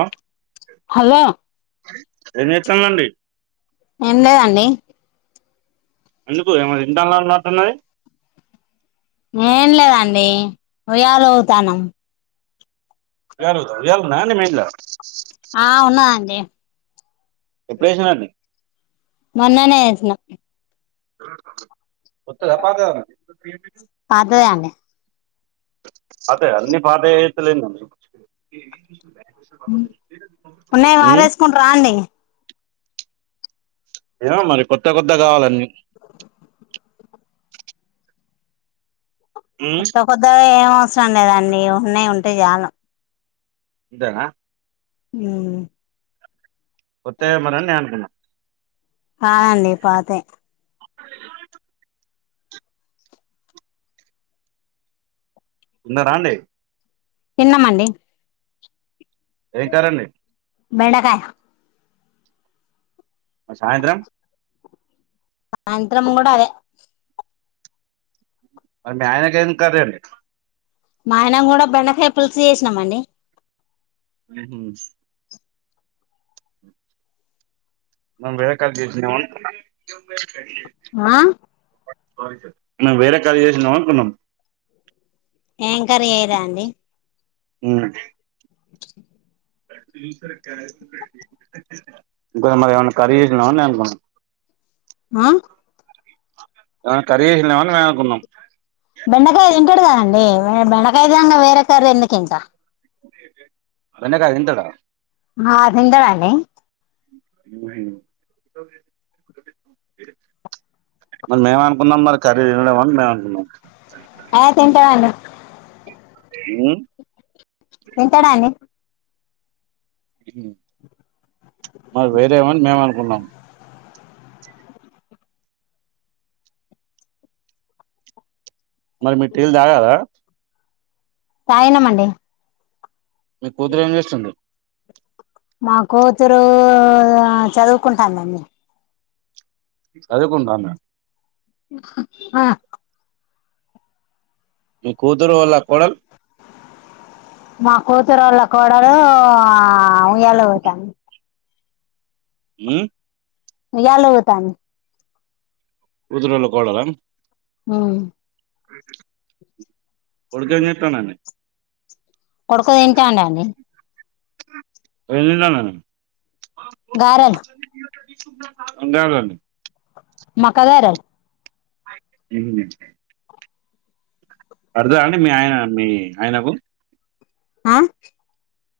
ఆ హలో ఏం చేస్తానుండి ఏం లేదు అండి ఎందుకు ఏమో తింటాలనుటున్నది ఏం లేదండి ఉయాల ఊగుతానం గర్ ఉయ్యాల ఉందా అండి మెనుడా ఆ ఉన్నదండి ఎప్పుడుఏషనండి మొన్ననే వేసిన కొత్తదా పాతదా ఒకటి పాతదే అండి అదే అన్ని పాధాయతలేన ఉన్నాయి ఉమ్ వారేసుకుంట రా అండి ఏమో మరి కొత్త కొత్త కావాలన్నీ ఉమ్ కొత్త కొత్తగా ఏం అవసరం లేదండి ఉన్నాయి ఉంటే చాలం అంతేనా ఉ కొత్తయా మరి నేను అనుకున్నా కాదు అండి పాతాయి ఒకలు ఎటు పోయిండు ఉన్నరా అండి తిన్నామండి ఏ కర్రీ అండి బెండకాయ మరి సాయంత్రం సాయంత్రము కూడా అదే మరి మీ ఆయనకి ఏం కర్రీ అండి మా ఆయన కూడా బెండకాయ పులుసు చేసినామండి ఉహు మనం వేరే కాడి నుంచి తెచ్చిండు ఏమన్నా ఆ మనం వేరే కాల్ చేసినము అనుకున్నాం ఏం కర్రీ చేయరా అండి ఉన్నా [inaudible] ఇంక మరి ఏమన్నా కర్రీ చేసినవా నేను అనుకున్నా ఆ ఏమన్నా కర్రీ చేసిలేమో అని మేము అనుకున్నాం బెండకాయ తింటాడు కదండి బెండకాయ తినంగా వేరే కర్రీ ఎందుకు ఇంకా బెండకాయ తింటాడా ఆ తింటాడు అండి ఏం అయ్యింది ఓకే మరి మేము అనుకున్నాం మరి కర్రీ తినడు ఏమో మేము అనుకున్నాం ఏ తింటామాయే దా ఉమ్ తింటాదండి మాక్ వేరేమని మేము అనుకున్నాం మరి మీరూ టీల్ తాగారా తగినమండి మీకు కూతురు అంచెస్తుంది మా కూతురు చదువుకుంటాందండి చదువుకుంటంద ఆ మీ కూతురు వళ కోడల్ మా కూతురుళ్ళ కోడలు ఉయ్యాల ఉగుతాంది ఉ ఊయల ఉగుతాంది కొతురోలా కోడల ఉమ్ కోడుకు ఎం చేత్తడండి కొడుకు తింటాందండి ఏం తింట్టందండి గరల్ అంటేడండి మక్కా గారల్ ఉహు అర్థ అండి మీ ఆయన మీ ఆయనకు ఆ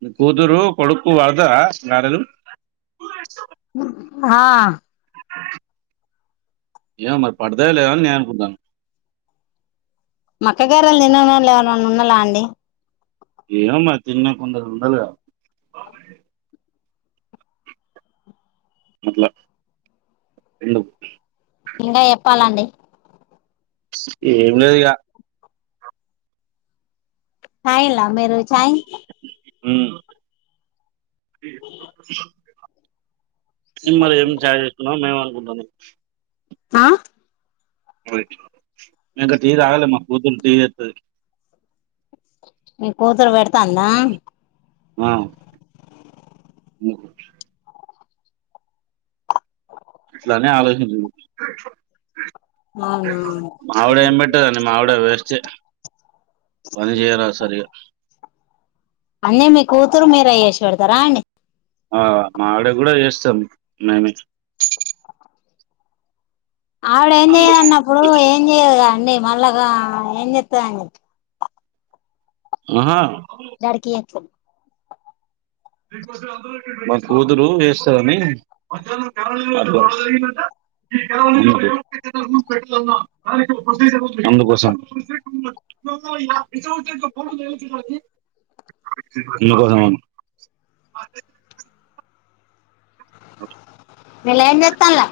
మీ కూతురు కొడుకు కడుతదా గారెలు హా ఏమొ మరి పడుతయో లేవ అని నేనుకుంటాన మక్క గారలు తిననోళ్ళు ఎవలన్న ఉన్నలా అండి ఏమో మరి తిననోళ్ళు కొందరు ఉంటలు గద అట్ల రెండు ఇంగా చెప్పాలండి ఏం లేదిగా తగిళ్ల మీరు చాయ్ ఉమ్ సిమరి ఏమి చాయ చేస్తన్నా మే అనుకుంటాన్న ము ఆ ఇంక టీ తాగలే మా కూతురు టీ చెత్తది మీ కూతురు పేడతందా ఆ ఇట్లా నే ఆలోచించూ అవునా మావిడ ఏబెట్టదండి మావిడ వేస్ట్ ఎ పని చేయరాదు సరిగా అన్నీ మీ కూతురు మీరె చేసి వెడతారా అండి ఆ మా ఆవిడ గుడా చేస్తాం మేమే ఆవిడ ఏం చెయ్యదన్నప్పుడు ఏం చెయ్యదుగా అండి మళ్ళాగా ఏం చెస్త దండి ఆహా డాడీ కి ఎట్లే మ కూతురు ఏస్తదని అగ్గువ ఈ కే పెన్నా దానికి ప్రొసీజర్ [unintelligible] ముందుకు పోదామ విల ఏం చేతన్లా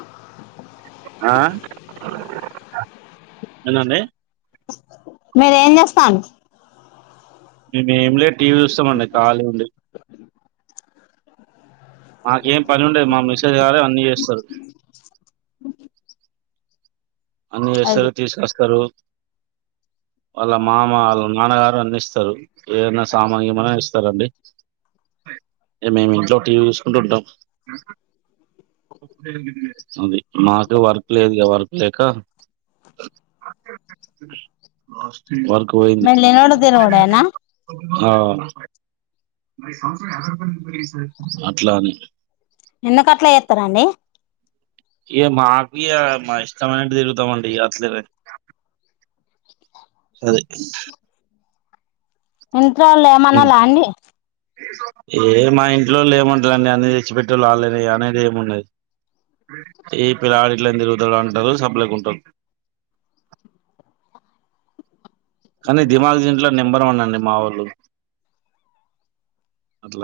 ఏం దండి మీర ఏం జెస్తరు మేము ఏమి లేదు టీవీ చూస్తామండి కాలి ఉండి మాకేం పని ఉండది మా మిసేజ్ గారే అన్నీ జెస్తారు అన్ని అది చేస్తరు తీసుకొస్తరు వాళ్ళ మామ వాళ్ళ నాన్నగారు అన్ని ఇస్తరు ఏదన సామాను గీమన ఇస్తరండి ఇంగ మేము ఇంట్లోటీవీ చూసుకుంటూఉంటము అది మాతో వర్క్ లేదు వర్క్ లే క వర్క్ పోయింది మీరు తినోడు తినోడేనా ఆవ్ అట్లాని ఎందుకట్ల చేత్తరండి ఇగ మాకు ఇగ మా ఇష్టమైనట్టు తిరుగుతమండి ఇగ అట్లనే అది ఇంట్లోవాళ్ళు ఏమనలా ఉమ్. అండి ఏ మా ఇంట్లో ఏమంటరండీ అన్నీ తెచ్చిపెట్టేటోళ్ళు అల్లేనాఎ అనేది ఏమున్నది ఈ ఫ్యానిట్లెందుకు తిరు ఇట్ల అంటరు సప్లైఖ కుంటారు కాని దిమాగ్ దింట్లో నెంబర్ వన్ అండి మా ఓళ్ళు అట్ల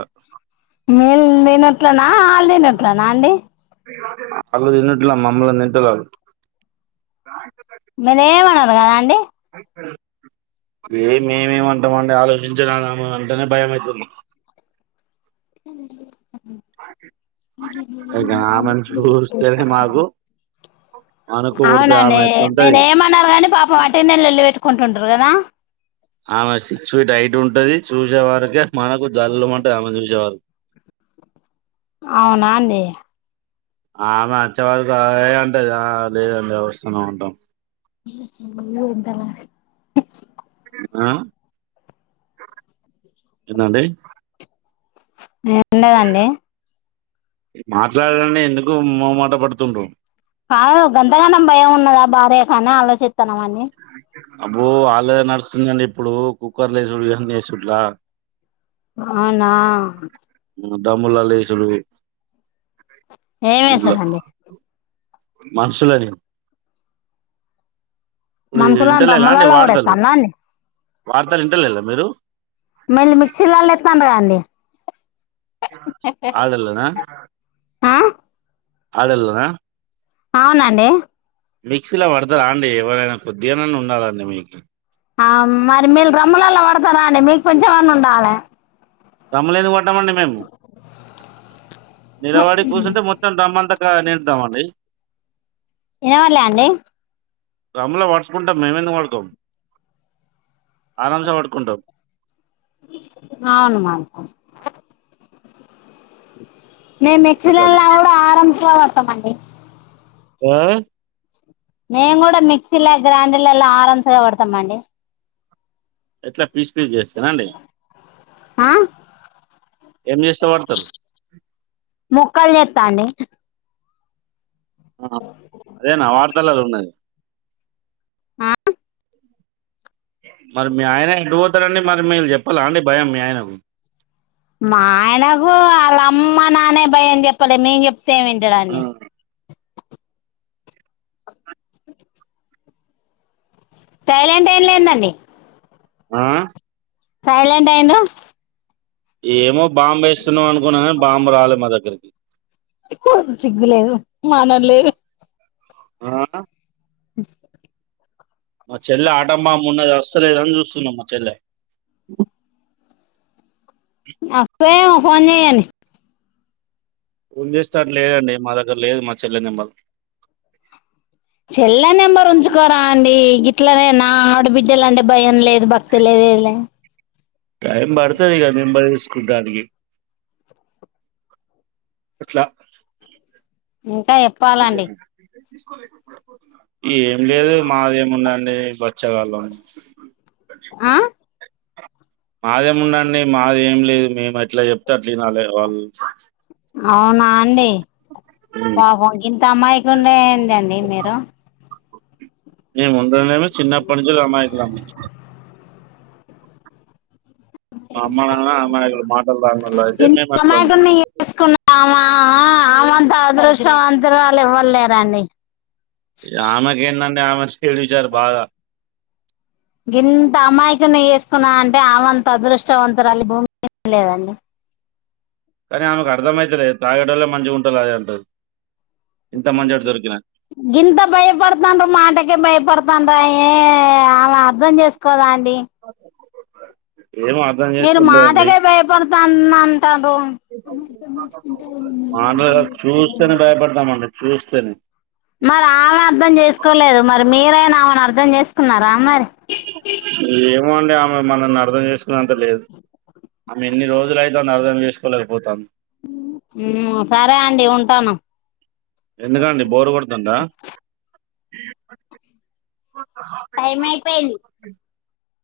మేల్ తినట్లనా ఆళ్ళు తినట్లనా అండి వాళ్లు తిన్నట్ల మమ్మల్ని తింటరు వాళ్ళు మీర ఏమన్నారు కదా అండి అ ఏ మేమేమంటామండి ఆలోచించాలమ అంటేనే భయమవుతుంది అడి ఇంకా ఆమెను చూస్తేనే మాకు అనుకోకూడదు అవునండి ఆమె ఎట్లుంటది మీరు ఏమన్నారు కానీ పాపం వాటినె లోలు పెట్టుకుంటుంటారు కదా ఆమె సిక్స్ ఫీట్ హైట్ ఉంటది చూసేవరకే మనకు జల్లుమంటది ఆమె చూసేవారుకి అవునా అండి ఆమె అచ్చేవారుకు అంటే లేదండి వస్తనే ఉంటాం ఇంతల ఆ ఎందండీ ఉండదండి మాట్లాడండి ఎందుకు మోమట పడుతుండ్రు కాదు గంతగంనం భయం ఉన్నదా భార్య కానీ ఆలోచిస్తన్నాం అండి అబ్బో వాళ్ళద నడుస్తుందండి ఇప్పుడు కుక్కర్లు వేసుడు ఇవన్నీ వేసట్లా అవునా డమ్ముల్లాల వేసుడు ఏం ఇట్లా వేసుందండి మనుషులని ఇప్పుడు మనుషులని ఇంటలేలా అండి డామ్మలలో కూడా వార్తలు ఏతాన్ర అండి వార్తలు ఇంటలేలా మీరు మళ్ళీ మిక్సీర్లళ ఏతండ్రు కదండీ ఆడలనా ఆ ఆడల్నా అవునండి మిక్సీలో పడతారా అండి ఎవరైనా కొద్దిగనైన ఉండాలండి మీకు ఆ మరి మీరు రమ్ములలో పడతార అండి మీకు కొంచెమన్న ఉండాలి రామ్మూలెట్ల కొట్టమండి మేము నిలబడి కూర్చుంటే మొత్తం డ్రంబంతా నిండుతామండి ఇనబల్లే అండి రములా వాడుచుకుంటాం మేము ఎందుకు పడుకొమ్ ఆరాంస పడుకుంటం అవును మల్లా మేము అందుకని మిక్సీలన్లా కూడా ఆరంభించ పడుతమండి ఆ మేము కూడా మిక్సీలో గ్రైండర్లలా ఆరాంసగా పడతాం అండి ఎట్లా బిజినెస్ చేస్తార అండి ఆ ఏం చేస్తే పడుతరు తానేే ఆ అదేనా వార్తలలో ఉన్నాది ఆ మరి మీ ఆయన ఎటు పోతరండి మరి మీరు చెప్పారా అండి భయం మీ ఆయనకు మా ఆయనకు వాళ్ళ అమ్మ నాన్నే భయం చెప్పలే మేం చెప్పితే వింటాడా ఆ, అండి సైలెంట్ అయ్యి లేందండి ఆ సైలెంట్ అయిన్రు ఏమో బాంబు వేస్తున్నావు అనుకున్నా గాని బాంబు రాలే మా దగ్గరకి సిగ్గులేదు మానం లేదు ఆ అస్ే మా చెల్లె ఆటాంబాంబు ఉన్నది వస్తలేదని చూస్తున్నాం మా చెల్లె [unintelligible] వస్తే ఫోన్ చేయండి చేసేటట్టు లేదండి మా దగ్గర లేదు మా చెల్లె నిమ్మల్ చెల్ల నెంబర్ ఉంంచుకోర అండి ఇగనైనా ఆడబిడ్డలంటే భయం లేదు భక్తి లేదు టైం పడుతది కదా నెంబర్ తీసుకుంటానికి అట్లా ఇంకా చెప్పాలండి ఏం లేదు మాది ఏముందండి బచ్చగాళ్ళం ఆ మాదేమి ఉందండి మాది ఏమి లేదు మేము ఎట్లా చెప్తే అట్న వినాలే వాళ్ళు అవునా అండి పాపం గింత అమయకుడు ఏందండి మీరు మేము ఉండడమే చిన్నప్పటి నుంచి అమాయకులం మా అమ్మా నాన్నా అమాయకులు మాటలు రావు మీమట్లనే ఉన్నాం తెల్సుకున్న అమంత అదృష్టవంతురాలు ఎవ్వరు లేరండి ఆమెకి ఏంటండీ ఆమె చేడు విషయాలు బాగా గింత అమయకుని చేసుకున్నాదంటే ఆమంత అదృష్టవంతురాలు ఈ భూమి మీద లేదండి కానీ ఆమెకు అర్థంమైతలే తాగటోళ్లే మంచిగా ఉంటరని ఆమె అంటది ఇంత మంచోడు దొరికినా గింత భయపడుతాన్రు మాటకే భయ పడుతన్ రాయే ఆమె అర్ధం చేసుకోద అండి ఏమో అర్థం మీరు చేసుకుంటలేదండి మాటకే భయపడుతాన అంటారు మాటలు చూస్తేనే భయపడతామండి చూస్తేనే మరి అలా అర్థం చేసుకోలేదు మరి మీరైన ఆమని అర్థం చేసుకున్నారా మరి ఏమో అండి అ మనల్ని అర్థం చేసుకునేంత లేదు ఆమె ఎన్ని రోజులు అయితేని అర్థం చేసుకోలేకపోతానం సరే అండి ఉంటాను ఎందుకండి బోరు కొడుతుందా టైం ఐపోయింది